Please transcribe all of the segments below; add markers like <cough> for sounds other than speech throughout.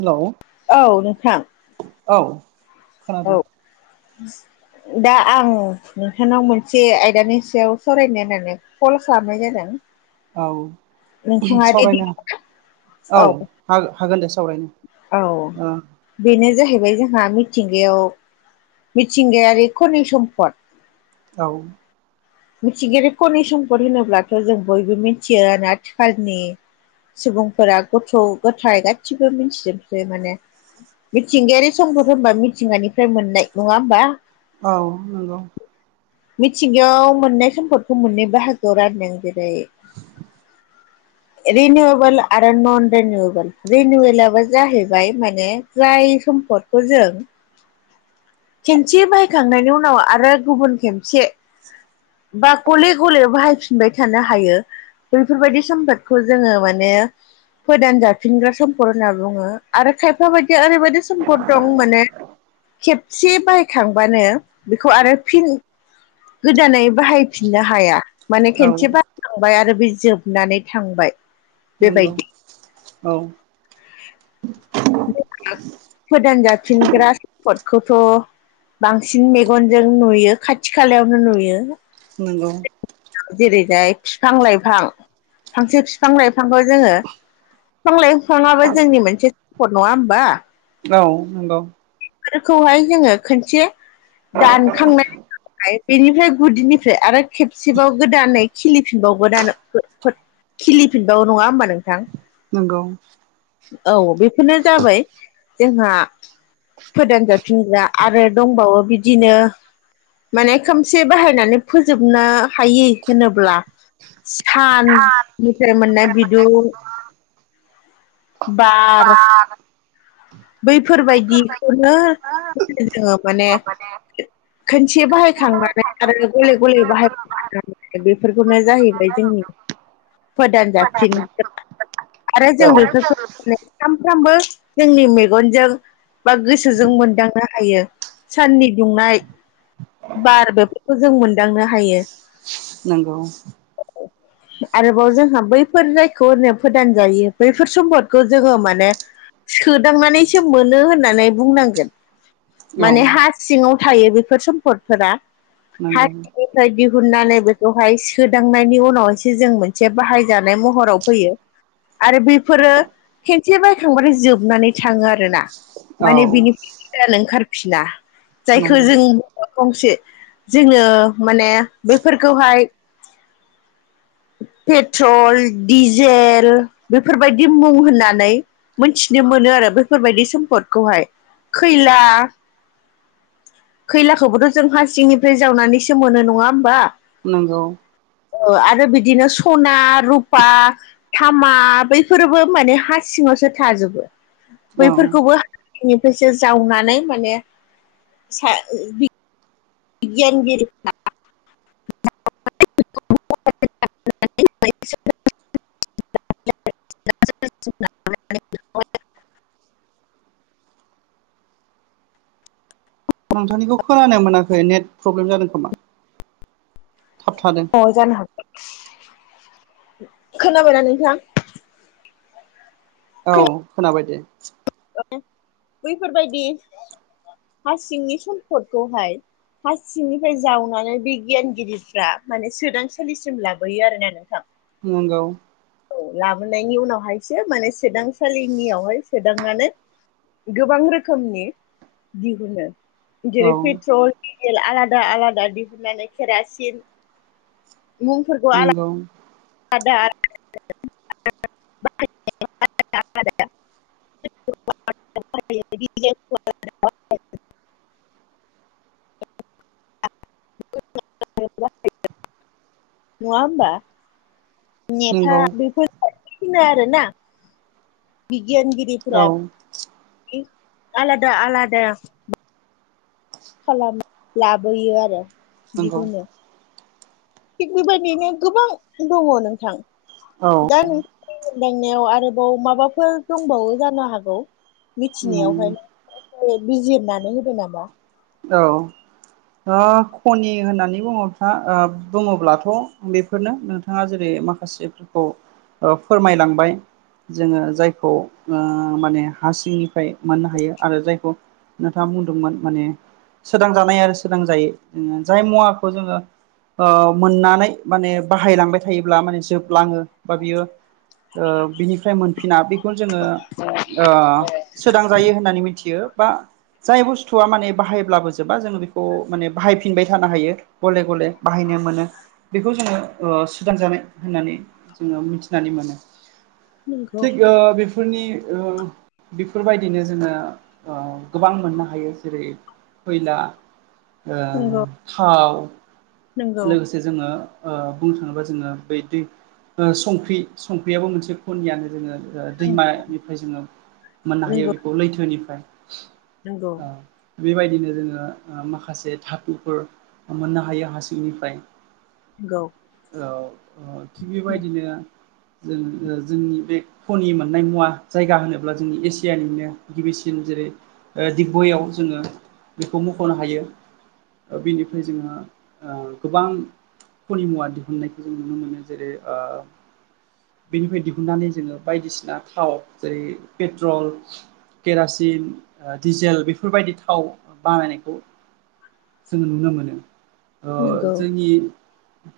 हेल' औ नोंथां औ औ खोनादों दा आं नोंथांनाव मोनसे आयदानि सायाव सावरायनो होननानै कल खालामनाय जादों। औ नोंथाङा रेडि सावरायनो औ। हा-हागोन दे औ सावरायनो ओ बेनो जाहैबाय जोंहा मिथिंगायाव मिथिंगायारि खनि सम्फद औ मिथिंगायारि खनि सम्पद होनोब्लाथ' जों बयबो मिथियो आथिखालनि सुबुंफोरा गथ' गथाइ गासिबो मिथिजोबसै माने मिथिंगायारि सम्पद होनबा मिथिंगानिफ्राय मोननाय नङा होमबा? औ नंगौ। मिथिंगायाव मोननाय सम्पदखौ मोननै बाहागोआव रानदों जेरै <inaudible> रिनिउवबोल आरो नन रिनिउवबोल रिनिवेलबो जाहैबाय माने जाय सम्फद खौ जों खेनसे बाहायखांनायनि उनाव आरो गुबुन खेनसे बा गले गले बाहायफिनबाय थानो हायो बेफोरबायदि सम्पदखौ जोङो माने फोदान जाफिनग्रा सम्पद होनना बुङो आरो खायफा बायदिया ओरैबायदि सम्पद दं माने खेबसे बाहायखांबानो बेखौ आरो फिन गोदानै बाहायफिननो हाया माने औ खेनसे बाहायखांबाय आरो बे जोबनानै थांबाय। नंगौ बेबायदि औ फोदांजाफिनग्रा सम्पदखौथ' बांसिन मेगनजों नुयो खाथि खालायावनो नुयो। नंगौ जेरैहाय फिफां-लाइफां फांसे फिफां लाइफांखौ जोङो फिफां-लाइफांआबो जोंनि मोनसे सम्पद नङा होमबा? औ नंगौ फोरखौहाय जोङो खोनसे दानखांनायनि बेनिफ्राय गुदिनिफ्राय आरो खेबसेबाव गोदानै खिलिफिनबावो दानो <unintelligible> खिलिफिनबावो नङा होमबा नोंथां? नोंगौ औ बेफोरनो जाबाय जोंहा फोदानजाफिनग्रा आरो दंबावो बिदिनो माने खोमसे बाहायनानै फोजोबनो हायै होनोब्ला साननिफ्राय मोननाय बिदुं बार बैफोरबायदिखौनो जोङो माने खोनसे बाहायखांनानै आरो गले-गले बाहाय बेफोरखौनो जाहैबाय जोंनि फोदान जाफिन आरो जों बेफोरखौ सानफ्रोमबो जोंनि मे मेगनजों बा गोसोजों मोनदांनो हायो साननि दुंनाय बार बेफोरखौ जों मोनदांनो हायो नंगौ औ आरोबाव जोंहा बैफोर जायखौ होनो फोदान जायि बैफोर सम्पदखौ जोङो माने सोदांनानैसो मोनो होननानै बुंनांगोन औ माने हाजो सिङाव थायो बेफोर सम्पदफोरा नंगौ फ्राय दिहुननानै बेखौहाय सोदांनायनि उनावसो जों मोनसे बाहायजानाय महराव फैयो आरो बेफोरो खेनसे बायखांबानो जोबनानै थाङो आरो आर ना औ माने बिनिफ्रायानो ओंखारफिना जायखौ नंगौ जों गंसे जोङो माने बेफोरखौहाय पेट्रल डिजेल बेफोरबायदि मुं होननानै मोनथिनो मोनो आरो बेफोरबायादि सम्पदखौहाय खैला खैलाखौबोथ' जों हा सिंनिफ्राय जावनानैसो मोनो नङा होमबा नंगौ ओ आरो बिदिनो सना रुफा थामा बैफोरबो माने हा सिङावसो थाजोबो औ बैफोरखौबो हानिफ्रायसो जावनानै माने सा <unintelligible> बिगियानगिरिफ्रा <unintelligible> <unintelligible> नोंथांनिखौ खोनानो मोनाखै नेट प्रब्लेम जादों खोमा थाब थादों अ जानो हागोन खोनाबायना नोंथां औ खोना खोनाबाय दे <unintelligible> बैफोरबायदि हासिंनि सम्फदखौहाय हारसिंनिफ्राय जावनानै बैगियानगिरिफ्रा माने सोदांसालिसिम लाबोयो आरोना नोंथां नंगौ औ लाबोनायनि उनावहायसो माने सोदांसालिनियावहाय सोदांनानै गोबां रोखोमनि दिहुनो औ जेरै पेट्रल डिजेल आलादा-आलादा दिहुननानै केरासिन मुंफोरखौ आला नंगौ दा <unintelligible> <unintelligible> <inaudible> <unintelligible> नङा होमबा नेथा नंगौ बेफोरखौनो बुङो आरोना औ बिगियानगिरिफोरा आलादा-आलादा खालाम लाबोयो आरो नंगौ बिदिनो थिग बेबायदिनो गोबां दङ नोंथां औ दा दांनायाव आरोबाव माबाफोर दंबावो जानो हागौ मिथिनायावहाय ए बिजिरनानै होदो नामा औ ओ खनि होननानै बुङोबा ओ बुङोब्लाथ' बेफोरनो बिथाङा जेरै माखासेफोरखौ ओ फोरमायलांबाय। जोङो जायखौ माने ओ हा सिंनिफ्राय मोननो हायो आरो जायखौ नोंथाङा बुंदोंमोन माने सोदांजानाय आरो सोदांजायि जाय मुवाखौ जोङो ओ मोननानै माने बाहायलांबाय थायोब्ला माने जोबलाङो बा बियो ओ बिनिफ्राय मोनफिना बेखौनो जोङो ओ सोदांजायो होननानै मिथियो बा जाय बुस्थुआ माने बाहायब्लाबो जोबा जोङो बेखौ माने बाहायफिनबाय थानो हायो गले गले बाहायनो मोनो। बेखौ जोङो ओ सुदांजानाय होननानै जोङो मिथिनानै मोनो। नंगौ थिग ओ बे बेफोरनि ओ बेफोरबायदिनो जोङो ओ गोबां मोननो हायो जेरै खैला ओ नंगौ थाव नंगौ लोगोसे जोङो ओ बुंनो थाङोबा जोङो बै दै ओ संख्रि संख्रियाबो मोनसे खनियानो जोङो दैमानिफ्राय जोङो मोननो हायो नंगौ बेखौ लैथोनिफ्राय। नंगौ ओ बेबायदिनो जोङो माखासे धाथुफोर मोननो हायो हा सिंनिफ्राय। गौ ओ थिग बेबायदिनो जों जोंनि बे खनि मोननाय मुवा जायगा होनोब्ला जोंनि एसियानिनो गिबिसिन जेरै दिगबययाव जोङो बेखौ मख'नो हायो बेनिफ्राय जोंहा ओ गोबां खनिमुवा दिहुननायखौ जों नुनो मोनो जेरै ओ बेनिफ्राय दिहुन्नानै जोङो बायदिसिना थाव जेरै पेट्रल केरासिन दिडिजेल बेफोरबायदि थाव बानायनायखौ जोङो नुनो मोनो। ओ नंगौ जोंनि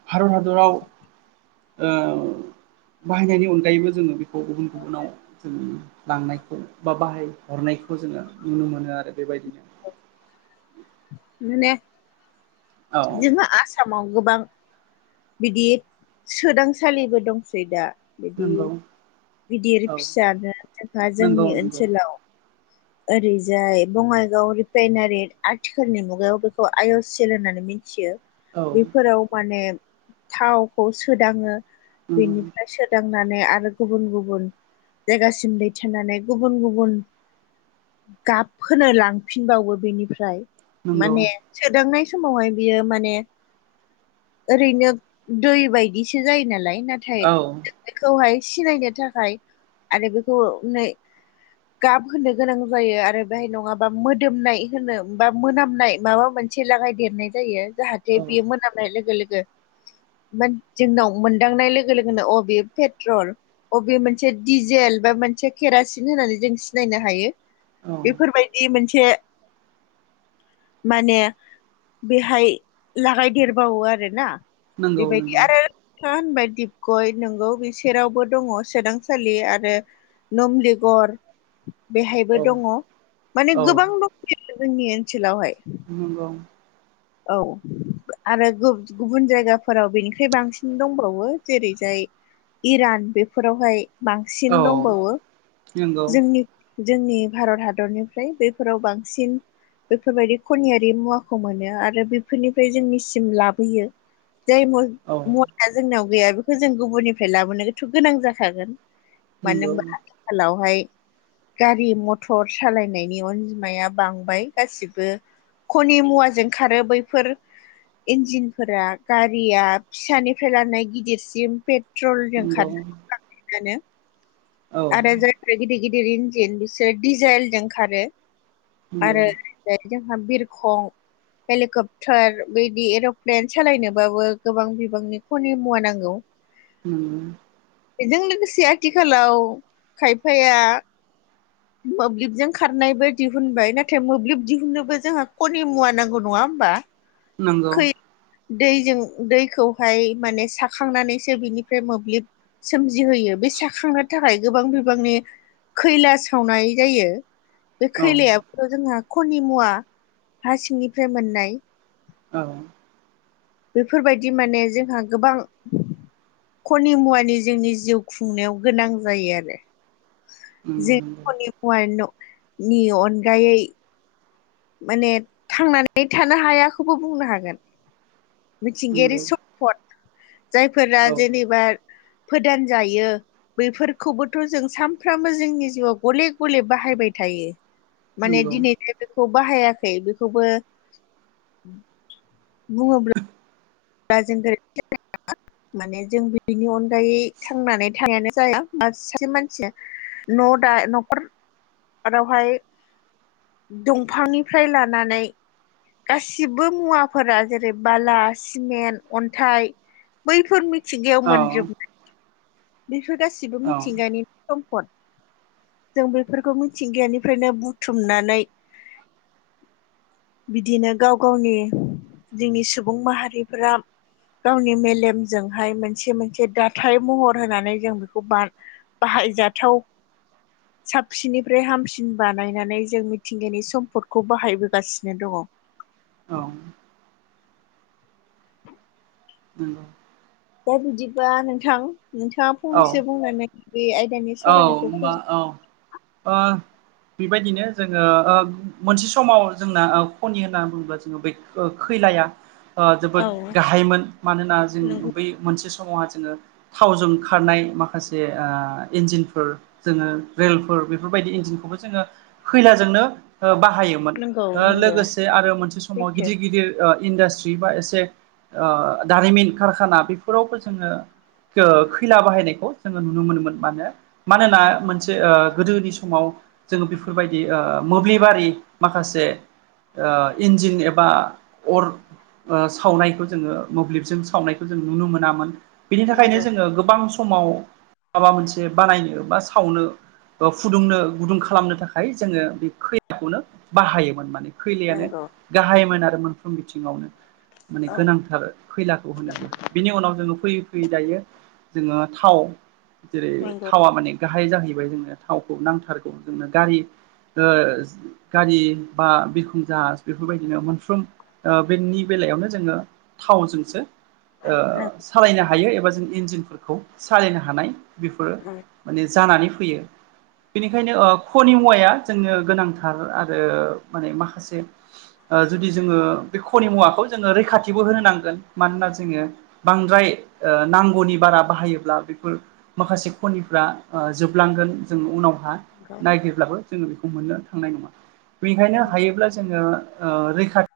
भारत हादराव ओ बाहायनायनि अनगायैबो जोङो बेखौ गुबुन गुबुनाव जों लांनायखौ बा बाहाय हरनायखौ जोङो नुनो मोनो आरो बेबायदि <unintelligible> औ जोंहा आसामाव गोबां बिदि सोदांसालिबो दंसै दा। बिदि नंगौ गिदिर औ फिसानो खायफा नंगौ जोंनि नंगौ ओनसोलाव ओरैजाय बङाइगाव रिफाइनारि आथिखालनि मुगायाव बेखौ आइ अ सि एल होननानै मिथियो। औ बेफोराव माने थावखौ सोदाङो नंगौ बेनिफ्राय सोद दांनानै आरो गुबुन गुबुन जायगासिम दैथायनानै गुबुन गुबुन गाब होनो लांफिनबावो बेनिफ्राय नंगौ माने सोदांनाय समावहाय बियो माने ओरैनो दै बायदिसो जायो नालाय नाथाय औ बेखौहाय सिनायनो थाखाय आरो बेखौ गाब होनो गोनां जायो आरो बेहाय नङाबा मोदोमनाय होनो बा मोनामनाय माबा मोनसे मोनसे लागाय देरनाय जायो जाहाथे औ बियो मोनामनाय लोगो लोगो मोन जोंनाव मोनदांनाय लोगो लोगोनो अ बेेयो पेट्रल अबे मोनसे डिजेल बा मोनसे केरासिन होननानै जों सिनायनो हायो। औ बेफोरबायदि मोनसे माने बेहाय लागायदेरबावो आरोना। नंगौ बेबायदि नंगौ आरो था होनबाय दिपगय नोंगौ बिसोरावबो दङ सोदांसालि आरो नुमलिगर बेहायबो औ दङ माने औ गोबां दंसोयो आरो जोंनि ओनसोलावहाय। नंगौ। औ। आरो गुबुन जायगाफोराव बेनिफ्राय बांसिन दंबावो जेरैजाय इरान बेफोरावहाय बांसिन औ दंबावो नंगौ जोंनि जोंनि भारत हादरनिफ्राय बेफोराव बांसिन बेफोरबायदि खनियारि मुवाखौ मोनो आरो बेफोरनिफ्राय जोंनिसिम लाबोयो। जाय औ मुवाया जोंनायाव गैया बेखौ जों गुबुननिफ्राय लाबोनोथ' गोनां जाखागोन। मानो नंगौ होमबा आथिखालावहाय गारि मथर सालायनायनि अनजिमाया बांबाय गासिबो खनि मुवाजों खारो बैफोर इन्जिन फोर गारिया फिसानिफ्राय लानाय गिदिरसिम पेट्रलजों खार नंगौ आरो औ जाय आरो गिदिर गिदिर इन्जिन बिसोरो दिडिजेलजों खारो नंगौ आरो जोंहा बिरखं हेलिकप्टार बिदि एर'प्लेन सालायनोबाबो गोबां बिबांनि खनि मुवा नांगौ <inaudible> उम। बेजों लोगोसे आथिखालाव खायफाया मोब्लिबजों खारनायबो दिहुनबाय नाथाय मोब्लिब दिहुननोबो जोंहा खनि मुवा नांगौ नङा होमबा? नंगौ खै दैजों दैखौहाय माने साखांनानैसो बिनिफ्राय मोब्लिब सोमजिहोयो बे साखांनो थाखाय गोबां बिबांनि खैला सावनाय जायो बे औ खैलाया जोंहा कनि मुवा हा सिंनिफ्राय मोननाय। औ। बेफोरबायदि माने जोंहा गोबां खनि मुवानि जोंनि जिउ खुंनायाव गोनां जायो आरो नंगौ जोंनि नंगौ खनि मुवा न नि अनगायै माने थांनानै थानो हायाखौबो बुंनो हागोन। मिथिंगायारि नंगौ सम फथ जायफोरा औ जेनेबा फोदान जायो। बैफोरखौबोथ' जों सानफ्रामबो जोंनि जिउआव गलेब गलेब बाहायबाय थायो। माने नंगौ दिनैथाय बेखौ बाहायाखै बेखौबो बुंङोब्ला जों गोरोन्थि जानायनङा माने जों बिनि अनगायै थांनानै थानायानो जाया। मासे मानसि न' दा न'खरावहाय दंफांनिफ्राय लानानै गासिबो मुवाफोरा जेरै बालास सिमेन्ट, अन्थाइ बैफोर मिथिंगायाव औ मोनजोबनाय बेफोर गासिबो औ मिथिंगानि सम्पद। जों बेफोरखौ मिथिंगायानिफ्रायनो बुथुमनानै बिदिनो गाव गावनि जोंनि सुबुं माहारिफोरा गावनि मेलेमजोंहाय मोनसे मोनसे दााथथाय महर होनानै जों बेखौ बान बाहायजाथाव साबसिननिफ्राय हामसिन बानायनानै जों मिथिंगानि सम्पदखौ बाहायबोगासिनो दङ औ। <inaudible> <inaudible> दा बिदिबा नोंथां नोंथाङा औ फंनैसो बुंनानै बे आयदानि सावरायनायखौ होमबा फोजोब औ ओ। बेबायदिनो जोङो मोनसे समाव जोंना खनि होनना बुङोब्ला जोङो बै खैलाया जोबोद औ गाहायमोन मानोना जों नंगौ बै मोनसे समावहा जोङो थावजों खारनाय माखासे इन्जिनफोर जोङो रेलफोर बेफोरबायदि इन्जिनखौबो जोङो खैलाजोंनो बाहायोमोन नंगौ नंगौ लोगोसे आरो मोनसे समाव सैथो गिदिर गिदिर इन्डास्ट्रि बा एसे ओ दारिमिन कारखाना बेफोरावबो जोङो खैला बाहायनायखौ जोङो नुनो मोनोमोन। मानो मानोना मोनसे गोदोनि समाव जोङो बेफोरबायदि मोब्लिबारि माखासे इन्जिन एबा अर ओ सावनायखौ जोङो मोब्लिबजों सावनायखौ जों नुनो मोनामोन बिनि थाखायनो नंगौ जोङो गोबां समाव माबा मोनसे बानायनो बा सावनो फुदुंनो गुदुं खालामनो थाखाय जोङो बे खैलाखौनो बाहायोमोन माने खैलायानो नंगौ गाहायमोन आरो मोनफ्रोम बिथिङावनो माने औ गोनांथार खैलाखौ होनोब्ला बिनि उनाव जोङो फैयै फैयै दायो जोङो थाव जेरै नंगौ थावा माने गाहाय जाहैबाय जोंनो थावखौ नांथारगौ जोंनो गारि गारि बा बिरखं जाहाज बेफोरबायदिनो मोनफ्रोम बेनि बेलायावनो जोङो थावजोंसो औ सालायनो हायो एबा जों इन्जिनफोरखौ सालायनो हानाय बेफोरो नंगौ माने जानानै फैयो बेनिखायनो खनि मुवाया जोंनो गोनांथार आरो माने माखासे जुदि जोङो बे खनि मुवाखौ जोङो रैखाथिबो होनो नांगोन मानोना जोङो बांद्राय नांगौनि बारा बाहायोब्ला बेफोर माखासे खनिफ्रा जोबलांगोन जों उनावहा नागिरब्लाबो जोङो बेखौ मोननो थांनाय नङा बेनिखायनो गाव हायोब्ला जोङो रैखाथि